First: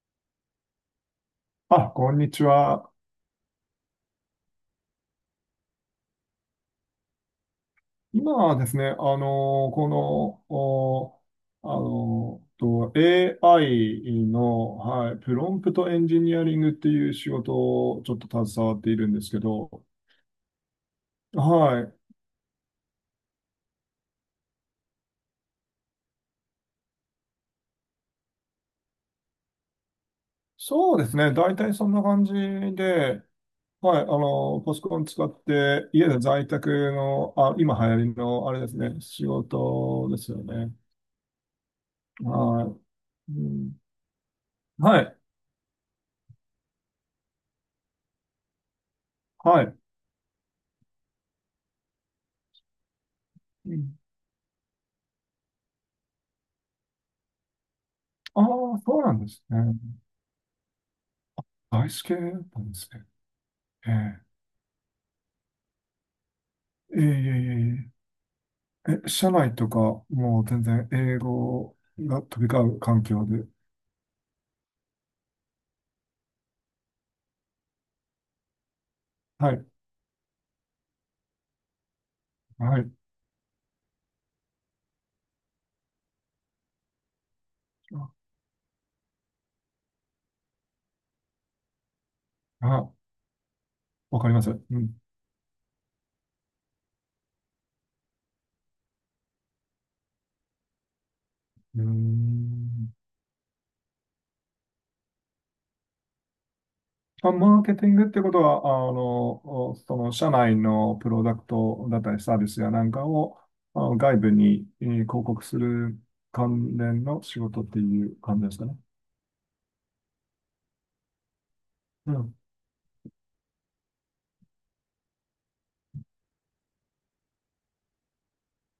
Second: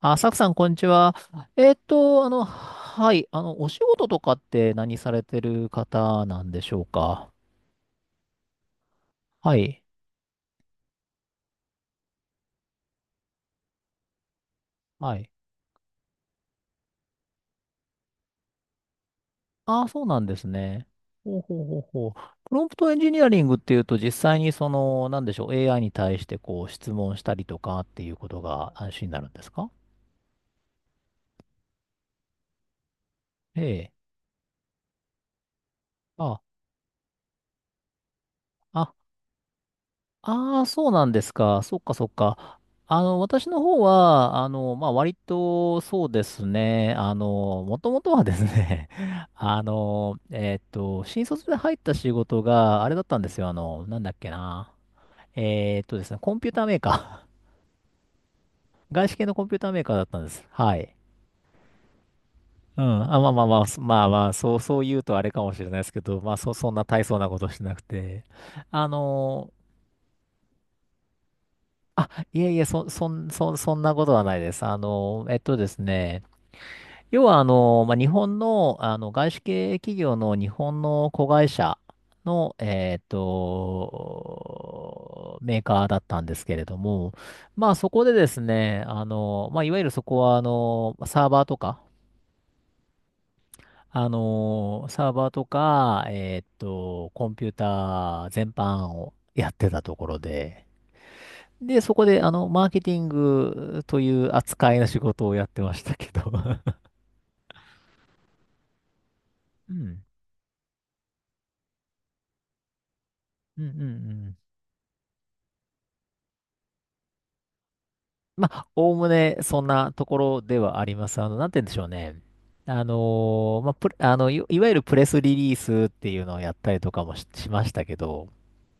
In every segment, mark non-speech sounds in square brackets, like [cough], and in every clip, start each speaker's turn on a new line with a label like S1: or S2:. S1: あ、サクさん、こんにちは。
S2: あ、こんにちは。
S1: はい、お仕事とかって何されてる方なんでしょうか？
S2: 今はですね、あ
S1: は
S2: の、
S1: い、
S2: この、おあの、と AI の、は
S1: は
S2: い、
S1: い。
S2: プロンプトエンジニアリングっていう仕事をちょっと携わっているんですけど、
S1: あ、そうなんですね。ほうほうほ
S2: は
S1: う
S2: い。
S1: ほう。プロンプトエンジニアリングっていうと、実際にその、なんでしょう、AI に対してこう、質問したりとかっていうことが安心になるんですか？
S2: そうですね。大体そんな感じで、
S1: ええ。
S2: はい。パソコン使って、家で
S1: あ、
S2: 在宅の、あ、今流行りの、あれです
S1: あ、
S2: ね、仕事ですよ
S1: ああ、
S2: ね。
S1: そうなんですか。そっかそっか。
S2: はい。う
S1: 私の方
S2: ん、
S1: は、まあ、
S2: は
S1: 割
S2: い。
S1: とそうですね。もともとはですね、[laughs]
S2: はい。
S1: 新卒で入った仕事があれだったんですよ。
S2: うん。
S1: なんだっけな。ですね、コンピューターメーカー。
S2: ああ、
S1: [laughs]
S2: そう
S1: 外
S2: な
S1: 資
S2: ん
S1: 系
S2: で
S1: の
S2: す
S1: コンピュ
S2: ね。
S1: ーターメーカーだったんです。はい。
S2: アイス系なんで
S1: う
S2: すね。
S1: ん。あ、まあまあまあ、そまあ
S2: え
S1: まあ、そう、そう言うとあれかもしれないですけど、まあ、そんな
S2: ええ
S1: 大
S2: え
S1: 層なことしてなくて。あ
S2: ええええ、社
S1: の
S2: 内とか、もう全然英語
S1: あ、
S2: が
S1: い
S2: 飛
S1: え
S2: び
S1: いえ、
S2: 交う環境で。
S1: そんなことはないです。要は、まあ、日本の、外資
S2: はい、
S1: 系企業の日本の子会社の、
S2: はい。
S1: メーカーだったんですけれども、まあ、そこ
S2: あ、
S1: でですね、まあ、いわゆるそこは、
S2: わかります。うん。
S1: サーバーとか、コンピューター全般をやってたところで、
S2: う
S1: で、
S2: ー
S1: そこで、マーケテ
S2: ん。
S1: ィングという扱いの仕事をやってましたけど。 [laughs]
S2: あ、マーケティングってことは、
S1: う
S2: そ
S1: ん。
S2: の社内のプロダクトだったりサービスやなんかを、
S1: うんうんう
S2: 外部
S1: ん。
S2: に、広告する関連の仕事っていう感じ
S1: ま
S2: ですか
S1: あ、
S2: ね。
S1: おおむねそんなところではあります。あの、なんて言うんでしょう
S2: う
S1: ね。
S2: ん。
S1: あのまあ、いわゆるプレスリリースっていうのをやったりとかしましたけど、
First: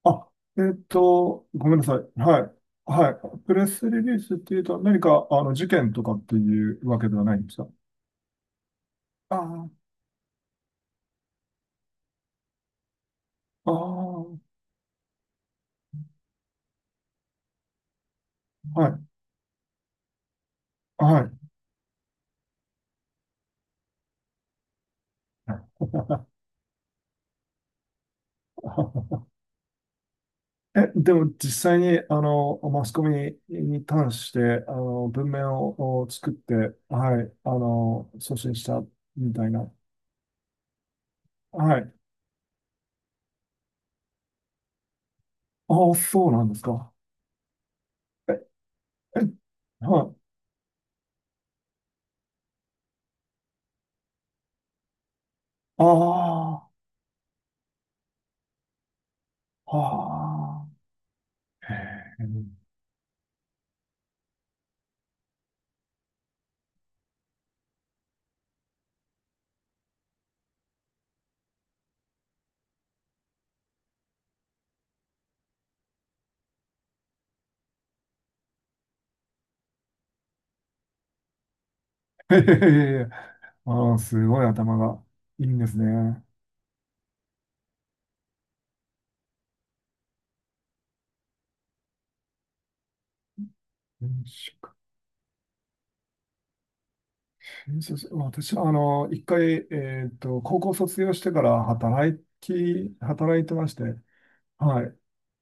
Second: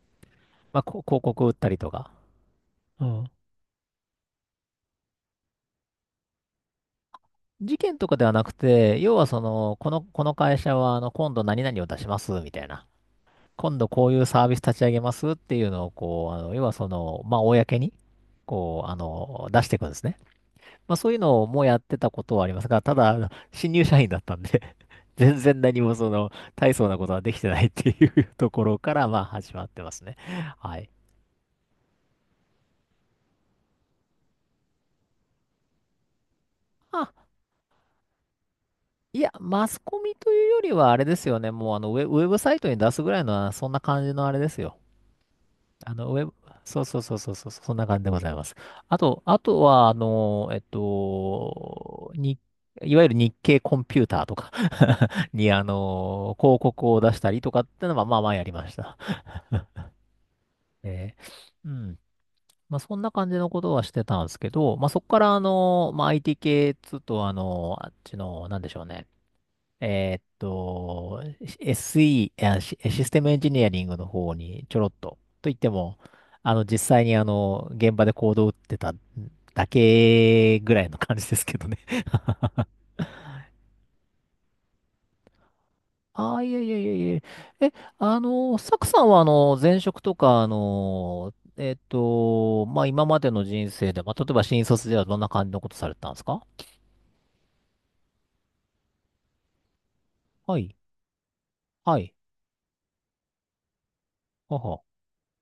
S2: あ、
S1: まあ、こ広告売っ
S2: ご
S1: た
S2: め
S1: り
S2: んな
S1: と
S2: さ
S1: か。
S2: い。はい。
S1: う
S2: は
S1: ん。
S2: い。プレスリリースっていうと、何か、事件とかっていうわけではないんですか？
S1: 事件とかではなくて、要は
S2: あ
S1: そ
S2: あ、
S1: の、この会社は、今度何々を出します、みたいな。
S2: あ
S1: 今度こういうサー
S2: あ、
S1: ビス立ち上げますっていうのを、要はその、まあ、公に、
S2: はい。
S1: 出していくんですね。まあ、そういう
S2: はい。
S1: のもやってたことはありますが、ただ、あの新入社員だったんで、 [laughs] 全然何もその、大層なことはできてないっていう [laughs] ところから、まあ、
S2: [laughs]
S1: 始まってますね。はい。
S2: え、でも実際に、マスコミに関して、文面をお作って、
S1: あ、
S2: はい、送信した
S1: いや、
S2: みたい
S1: マ
S2: な。
S1: スコミというよりは、あれですよね。もう、
S2: はい。
S1: ウェブサイトに出すぐらいのそんな感じのあれですよ。
S2: あ
S1: あ
S2: あ、
S1: の、ウェ
S2: そう
S1: ブ、
S2: なんです
S1: そう
S2: か。
S1: そうそうそうそう、そんな感じでござ
S2: え、
S1: います。
S2: え、
S1: あとは、
S2: はい。
S1: いわゆる日経コンピューターとか [laughs] に、
S2: あ
S1: 広
S2: あ、
S1: 告を出したりとかってのは、まあまあやりました。
S2: ああ。
S1: えーう
S2: へ
S1: ん。
S2: え。
S1: まあそんな感じのことはしてたんですけど、まあそこから、まあ IT 系っつうと、あの、あっちの、なんでしょうね。えーっと、SE、システムエンジニアリングの方にちょろっと、といっても、実際に現場でコードを打ってただけぐらいの感じですけどね。
S2: [laughs] へへ
S1: [laughs]
S2: へへ。ああ、すごい頭がいいんですね。
S1: ああ、いえいえいえいえ。え、サクさんはあの、前職とか、まあ、今までの人生で、まあ、
S2: 転
S1: 例えば新
S2: 職
S1: 卒ではどんな感じのことされてたんですか？
S2: 転職私は、一回、
S1: は
S2: 高校
S1: い。
S2: 卒業してから
S1: はい。
S2: 働いてまして、
S1: はは。
S2: は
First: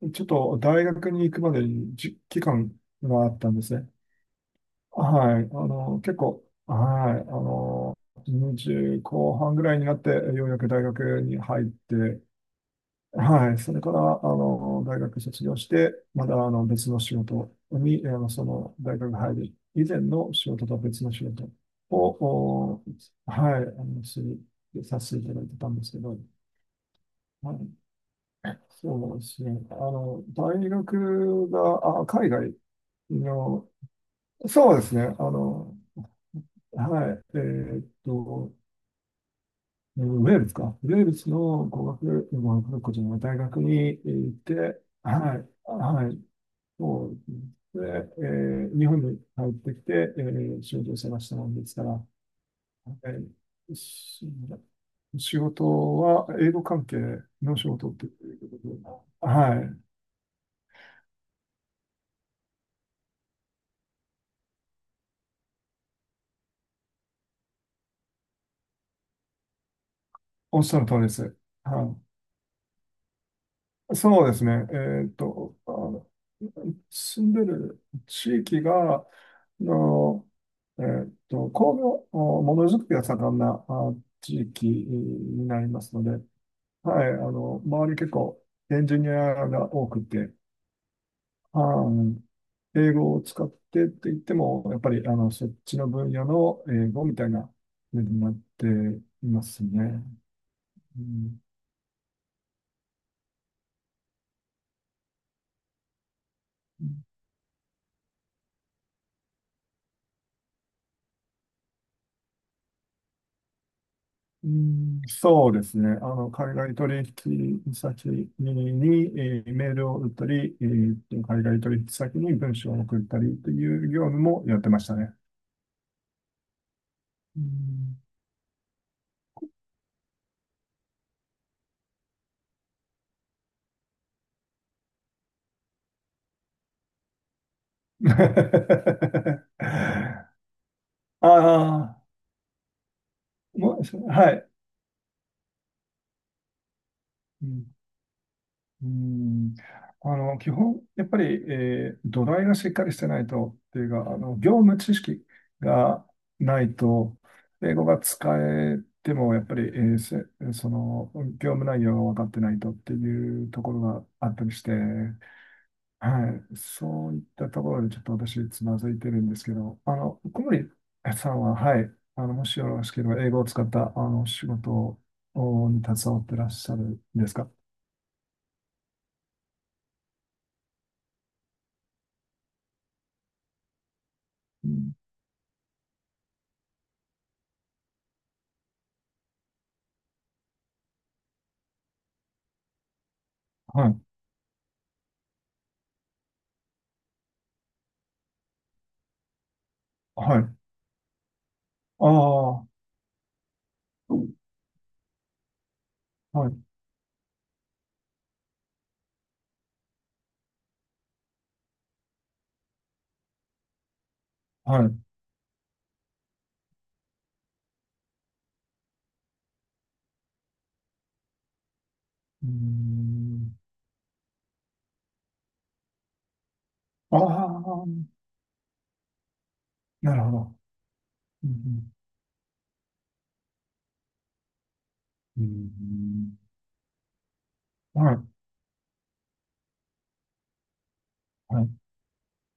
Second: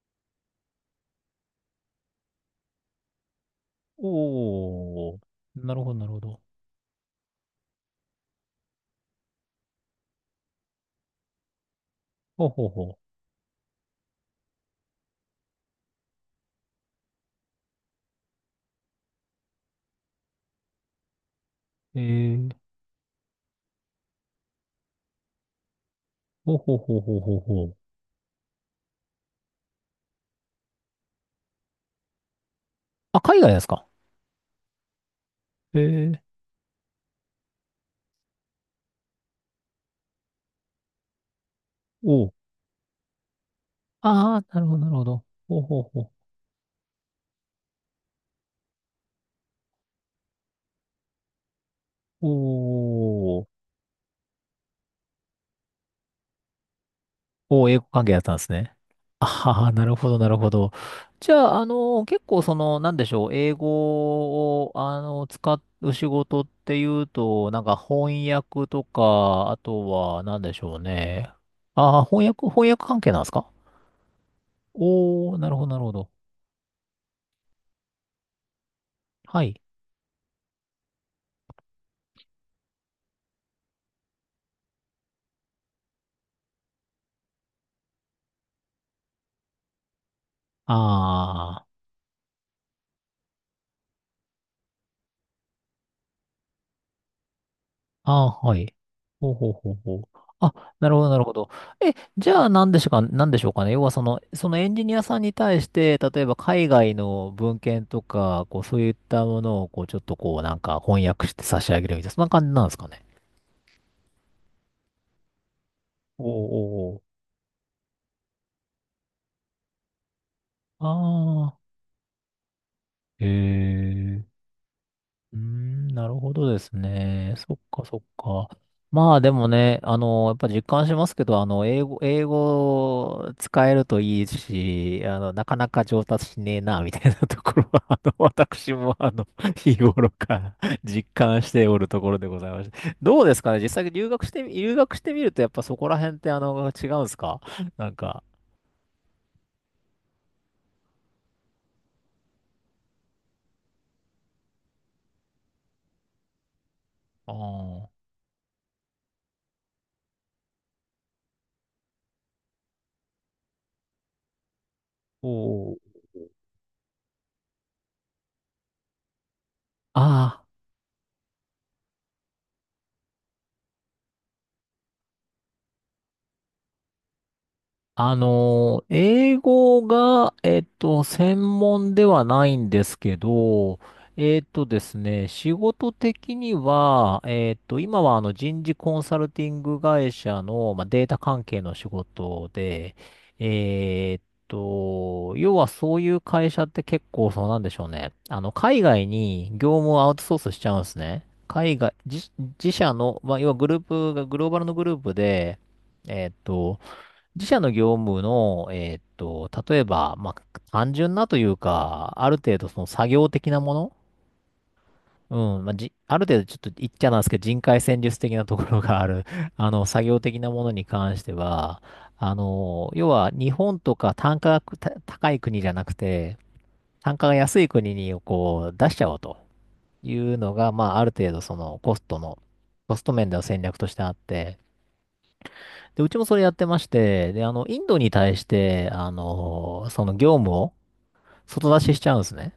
S2: い。ちょっと大学に行くまでに期間があったんですね。
S1: おー。
S2: はい。
S1: なるほど、なる
S2: 結
S1: ほど。
S2: 構、はい。20後半ぐらいになって、ようやく大学に入って、
S1: ほうほうほ
S2: はい。それから、大学卒業して、まだ、別の仕事に、その、大学入る以前の仕事と別の仕事
S1: う。えー
S2: を、はい、させていただいてたんですけど、
S1: ほうほうほうほうほう
S2: は
S1: ほ
S2: い。
S1: う。
S2: そうですね。大学が、あ、海外
S1: あ、海外です
S2: の、
S1: か？
S2: そうですね。
S1: ええ。
S2: はい。ウェールズか。ウェールズの語
S1: お
S2: 学、
S1: う。
S2: 語学学校じゃない、大学に行っ
S1: ああ、
S2: て、
S1: なるほど、なるほど。
S2: はい。
S1: ほうほうほう。
S2: はい。そうですね。日本に帰ってきて、仕事を探したもんですから、
S1: お
S2: え
S1: ー
S2: ーし仕事は英語関係の
S1: お
S2: 仕
S1: ー、英語
S2: 事っ
S1: 関
S2: てい
S1: 係だったん
S2: う
S1: ですね。
S2: ことで、は
S1: ああ、
S2: い、
S1: なるほど、なるほど。じゃあ、結構その、なんでしょう、英語を、使う仕事っていうと、なんか翻訳とか、あとは、なんで
S2: お
S1: し
S2: っし
S1: ょ
S2: ゃ
S1: う
S2: る通りで
S1: ね。
S2: す。は
S1: ああ、翻訳関係なんですか？
S2: い、そうですね。ーっ
S1: おー、なる
S2: と、
S1: ほど、
S2: あ
S1: なるほ
S2: の
S1: ど。
S2: 住んでる地域が、
S1: はい。
S2: の、工業、ものづくりが盛んなあ地域になりますので、はい、周り結構エンジニアが多くて、
S1: ああ。
S2: あ英語を使ってって言っても、やっぱりそっちの分野の英語みたいな風にな
S1: あ
S2: っ
S1: あ、は
S2: て
S1: い。
S2: い
S1: ほう
S2: ま
S1: ほう
S2: す
S1: ほうほ
S2: ね。
S1: う。あ、なるほ
S2: う
S1: ど、なるほ
S2: ん、
S1: ど。え、じゃあ、なんでしょうか、なんでしょうかね。要は、そのエンジニアさんに対して、例えば、海外の文献とか、こう、そういったものを、こう、ちょっと、こう、なんか、翻訳して差し上げるみたいな、そんな感じなんですかね。
S2: うん。そうですね。
S1: お
S2: 海外
S1: ー
S2: 取
S1: お
S2: 引先に、メールを打ったり、
S1: ー
S2: 海
S1: おー。
S2: 外
S1: あ
S2: 取引先に文章を送った
S1: あ。へ
S2: りという業務
S1: え。
S2: もやってましたね。
S1: うーん、なるほどですね。
S2: う
S1: そっかそっ
S2: ん。
S1: か。まあでもね、やっぱ実感しますけど、あの、英語使えるといいし、なかなか上達しねえな、みたいなところは、私
S2: [laughs]
S1: も、あの、[laughs] 日頃から実
S2: あ
S1: 感しておると
S2: あ、
S1: ころでございまして。どうですかね、実
S2: も
S1: 際に
S2: う、はい。
S1: 留学してみると、やっぱそこら辺って、違うんですか？
S2: うん、
S1: なんか、
S2: うん。基本、やっぱり、土台がしっかりしてないと、っていうか、業務知識がないと、
S1: あ
S2: 英語
S1: ー
S2: が使えても、やっぱり、えーせその業務内容が分かってないとっていうところがあったりして、
S1: おー
S2: はい、そういったところでちょっと私、つまずいてるんですけど、
S1: あ
S2: 小
S1: あ。
S2: 森さんは、はい、もしよろしければ、英語を使った仕事に携わってらっしゃるんですか？
S1: あのー、英語が、専門ではないんですけど、えっと
S2: う
S1: で
S2: ん。
S1: すね、仕事的には、今はあの人事コンサルティング会社の、まあ、データ関係の仕事で、
S2: はい、
S1: 要はそういう会社って結構そうなんでしょうね。海外に業務をアウトソー
S2: は
S1: ス
S2: い。
S1: しちゃうんですね。海外、自、
S2: あ
S1: 自
S2: あ、
S1: 社の、まあ、要はグループが、グローバルのグループで、えっ
S2: はい、
S1: と、自社の業務の、例えば、まあ、単純なというか、ある程度その作業的なもの、
S2: はい。う
S1: うん、まあ、ある程度ちょっと言っちゃなんですけど、人海戦術的なところがある、[laughs] 作業的なものに関しては、
S2: ー
S1: 要は日
S2: ん。
S1: 本とか単価がた高い国じゃなくて、単
S2: あ
S1: 価が安い
S2: あ、
S1: 国にこう出しちゃおうとい
S2: なるほ
S1: うの
S2: ど。
S1: が、まあ、ある程度
S2: う
S1: その
S2: ん、
S1: コストの、コスト面での戦略としてあって、
S2: う
S1: で、うちもそ
S2: ん、
S1: れやってまして、で、インド
S2: うん。
S1: に
S2: はい、
S1: 対して、その業務を
S2: は
S1: 外
S2: い。
S1: 出ししちゃうんですね。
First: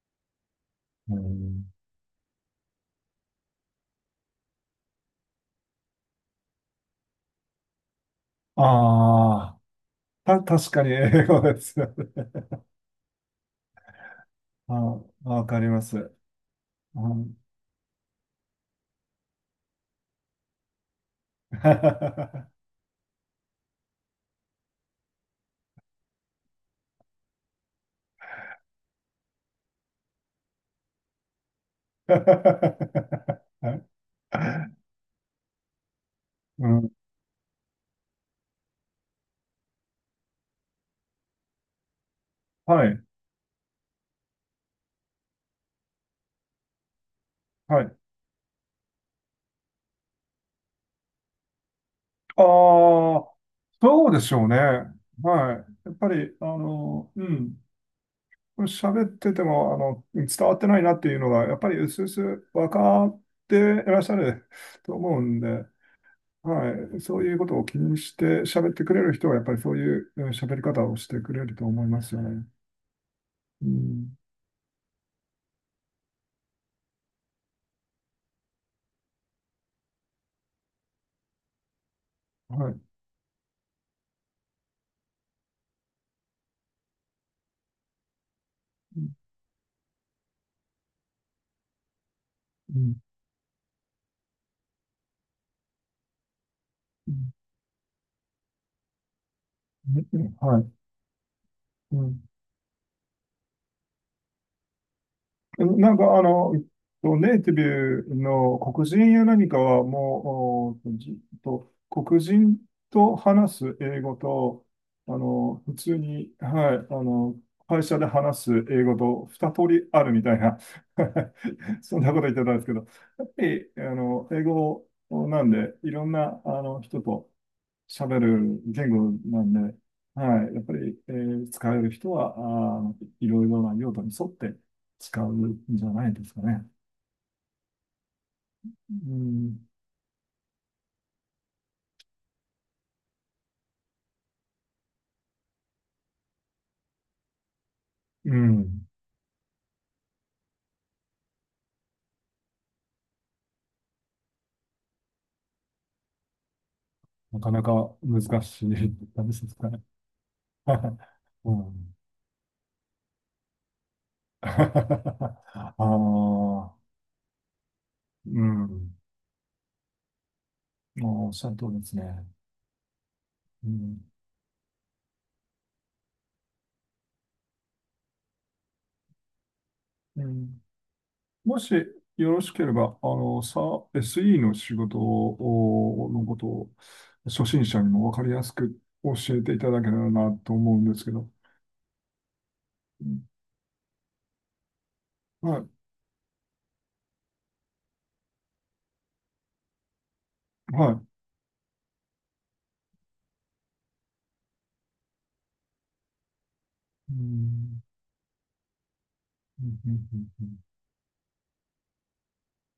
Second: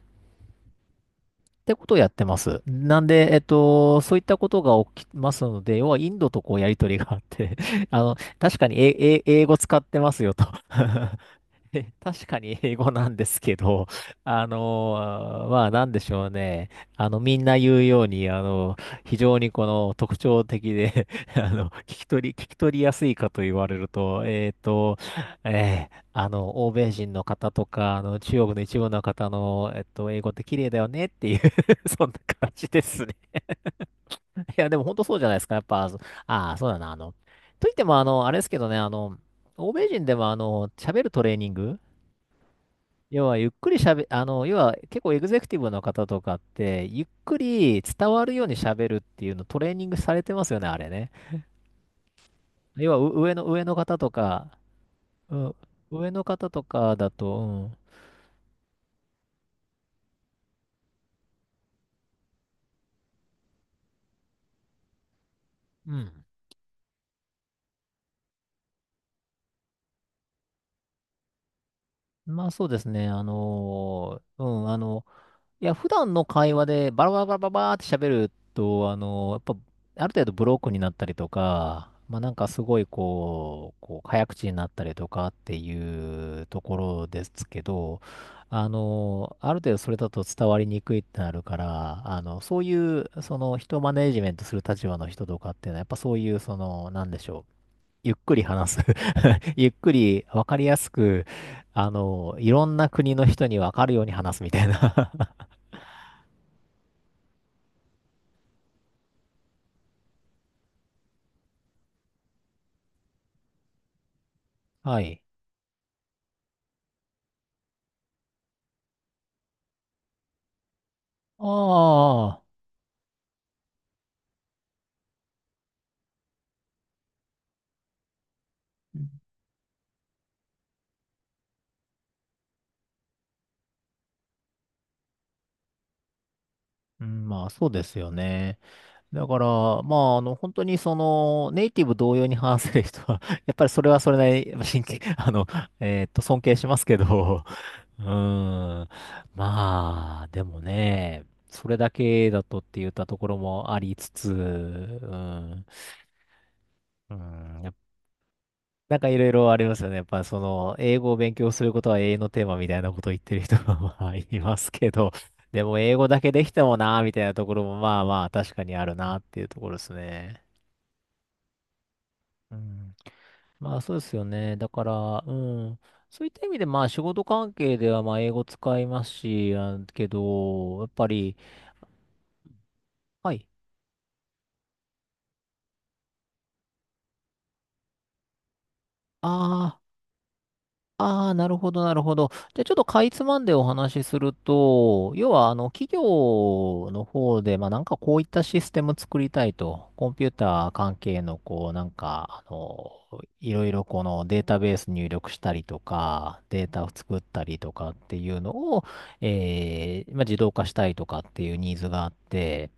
S2: う
S1: っ
S2: ん。
S1: てことをやってます。なんで、そういったことが起きますので、要はインドとこうやりとりがあって、[laughs] あの、確かに英
S2: あ
S1: 語
S2: あ、
S1: 使ってますよと。
S2: 確かに
S1: [laughs]
S2: 英語です
S1: え。
S2: よ
S1: [laughs]
S2: ね。
S1: 確かに英語なんですけど、[laughs] あ
S2: [laughs] あー、わ
S1: の
S2: か
S1: ま
S2: り
S1: あ
S2: ま
S1: なんで
S2: す。
S1: しょうね。
S2: うん。
S1: みんな言うように、非常にこの特徴的で、 [laughs] あ
S2: [laughs]、
S1: の、聞
S2: は
S1: き取りやすいかと言われると、欧米人の方とか、中国の一部の方の、英語って綺麗だよねっていう。 [laughs] そんな感じですね。
S2: い。
S1: いや、でも本当そうじゃないですか。やっぱ、そああ、そ
S2: う
S1: うだな。
S2: ん、
S1: あの、といっても、あの、あれですけどね、欧米人でも、喋るトレーニング、
S2: はい、
S1: 要はゆっくりしゃべ、あの、要は結構エグゼクティブの方とかって、ゆっくり
S2: はい。
S1: 伝わるようにしゃべるっていうのトレーニングされてますよね、あれね。
S2: あ
S1: 要はう上
S2: あ、
S1: の、上の方
S2: そ
S1: と
S2: うでしょう
S1: か、
S2: ね。
S1: うん、
S2: はい。やっぱ
S1: 上の
S2: り、
S1: 方とかだ
S2: うん。
S1: と、
S2: 喋ってても、伝わってないなっていうのが、やっぱり薄々分かっていらっしゃる [laughs] と思うんで、
S1: うん。うん。
S2: はい、そういうことを気にして喋ってくれる人は、やっぱりそういう喋り方をしてくれると思いますよ
S1: ま
S2: ね。
S1: あそうですね、
S2: うん、
S1: いや、普段の会話でバラバラバラバラバーって喋ると、やっぱ、ある程度ブロックになったりとか、まあなんかす
S2: は
S1: ご
S2: い。
S1: い早口になったりとかっていうところですけど、
S2: うん、
S1: ある程度それだと伝わりにくいってなるから、そうい
S2: うん、
S1: う、その、人をマネージメントする立場の人とかっていうのは、やっぱそういう、その、なんでしょう。ゆっくり話す。[laughs] ゆっく
S2: う
S1: り、
S2: ん。
S1: わか
S2: は
S1: り
S2: い。
S1: やすく、
S2: うん。
S1: いろんな国の人にわかるように話すみたいな。
S2: なんか、ネイティブの黒人や何かは、もう、おじと、黒人と話す英語と、
S1: [laughs] はい。
S2: 普通に、はい、会社で話す英語と二通りあるみたいな、[laughs] そんなこと言っ
S1: あ
S2: て
S1: あ、
S2: たんですけど、やっぱり、英語なんで、いろんな、人と、喋る言語なんで、はい、やっぱり、使える人は、いろいろな用途に沿って使うんじゃないですかね。
S1: うん、まあそうですよね。
S2: う
S1: だから、
S2: ん、
S1: まあ本当にそのネイティブ同様に話せる人は、[laughs] やっぱりそれはそれなりに、やっぱ真剣、[laughs] 尊敬しますけど、[laughs] う
S2: う
S1: ー
S2: ん。
S1: ん、まあ、でもね、それだけだとって言ったところもありつつ、うん、う
S2: なか
S1: ん、
S2: な
S1: やっ
S2: か難しい
S1: なんかいろ
S2: 感
S1: い
S2: じで
S1: ろ
S2: す
S1: あり
S2: か
S1: ま
S2: ね。
S1: すよね。やっぱその、英
S2: [laughs]
S1: 語を勉強
S2: う
S1: すること
S2: ん。
S1: は永遠のテーマみたいなことを言ってる人が [laughs] まあい
S2: [laughs]
S1: ますけど、で
S2: あ
S1: も英語だけできて
S2: あ、
S1: もなーみたいなところもまあまあ
S2: う
S1: 確かにある
S2: ん。
S1: なっていうところですね。
S2: もうおっしゃる通りですね。
S1: うん。
S2: う
S1: まあそ
S2: ん、
S1: うですよね。だから、うん。そういった意味でまあ仕事関係ではまあ英語使いますし、あけ
S2: うん。
S1: ど、やっぱり、
S2: もしよろしければ、
S1: はい。
S2: SE の仕事のことを、初心者にもわかりやすく教えてい
S1: あ
S2: た
S1: あ。
S2: だけたらなと思うんですけど。
S1: ああ、なるほど、なるほど。じゃあ、ちょっとか
S2: う
S1: いつ
S2: ん。
S1: まんでお話しすると、要は、
S2: はい、
S1: 企業の方で、まあ、なんかこういったシステム作りたいと、コンピューター
S2: はい。
S1: 関
S2: う
S1: 係の、こう、いろいろこのデータベース入力したりとか、データを作ったりと
S2: ん、
S1: かっていうのを、
S2: うん、う
S1: えー、まあ、
S2: ん、
S1: 自
S2: う
S1: 動
S2: ん、
S1: 化したいとかっていうニーズがあって、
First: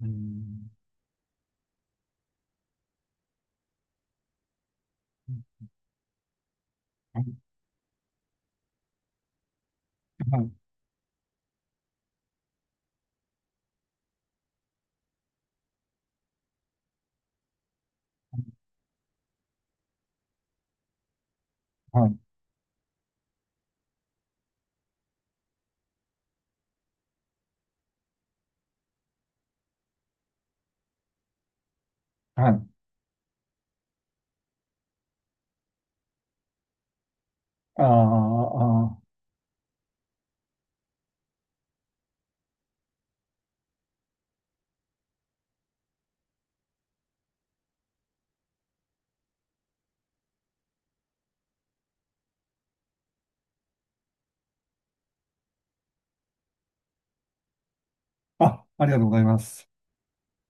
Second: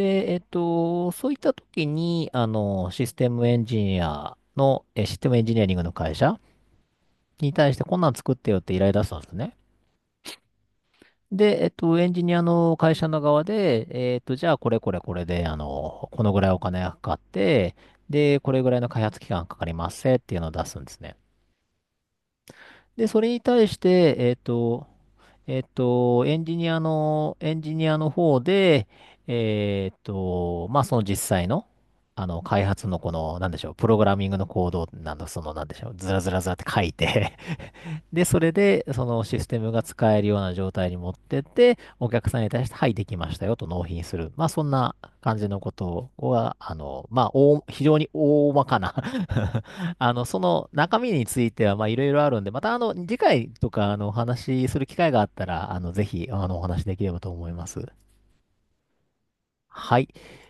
S2: う
S1: えっ
S2: ん。
S1: と、そういった時に、システ
S2: う
S1: ムエンジニ
S2: ん。
S1: アリングの会社
S2: はい、
S1: に対してこんなん作ってよって依頼出したんですね。
S2: は
S1: で、えっと、エンジニアの会社の側で、えっと、じゃあこれこれこれで、このぐらいお金がかかって、で、これぐらいの開発期間かかりますせっていうのを出すんですね。
S2: い、はい。
S1: で、それに対して、えっと、エンジニアの方で、えっと、まあ、その実際の、
S2: は
S1: 開
S2: い。
S1: 発のこの、なんでしょう、プログラミングのコード、なんだ、その、なんでしょう、ずらずらずらって書いて
S2: あ
S1: で、そ
S2: ー
S1: れで、そのシステムが使えるような状態に持ってって、お客さんに対して、はい、できましたよと納品する。まあ、そんな感じのことは、まあ、非常に大まかな [laughs] その中身については、まあ、いろいろあるんで、また、次回とか、お話しする機会があったら、あの、ぜひ、お話しできればと思います。
S2: ありがとうございます。
S1: はい。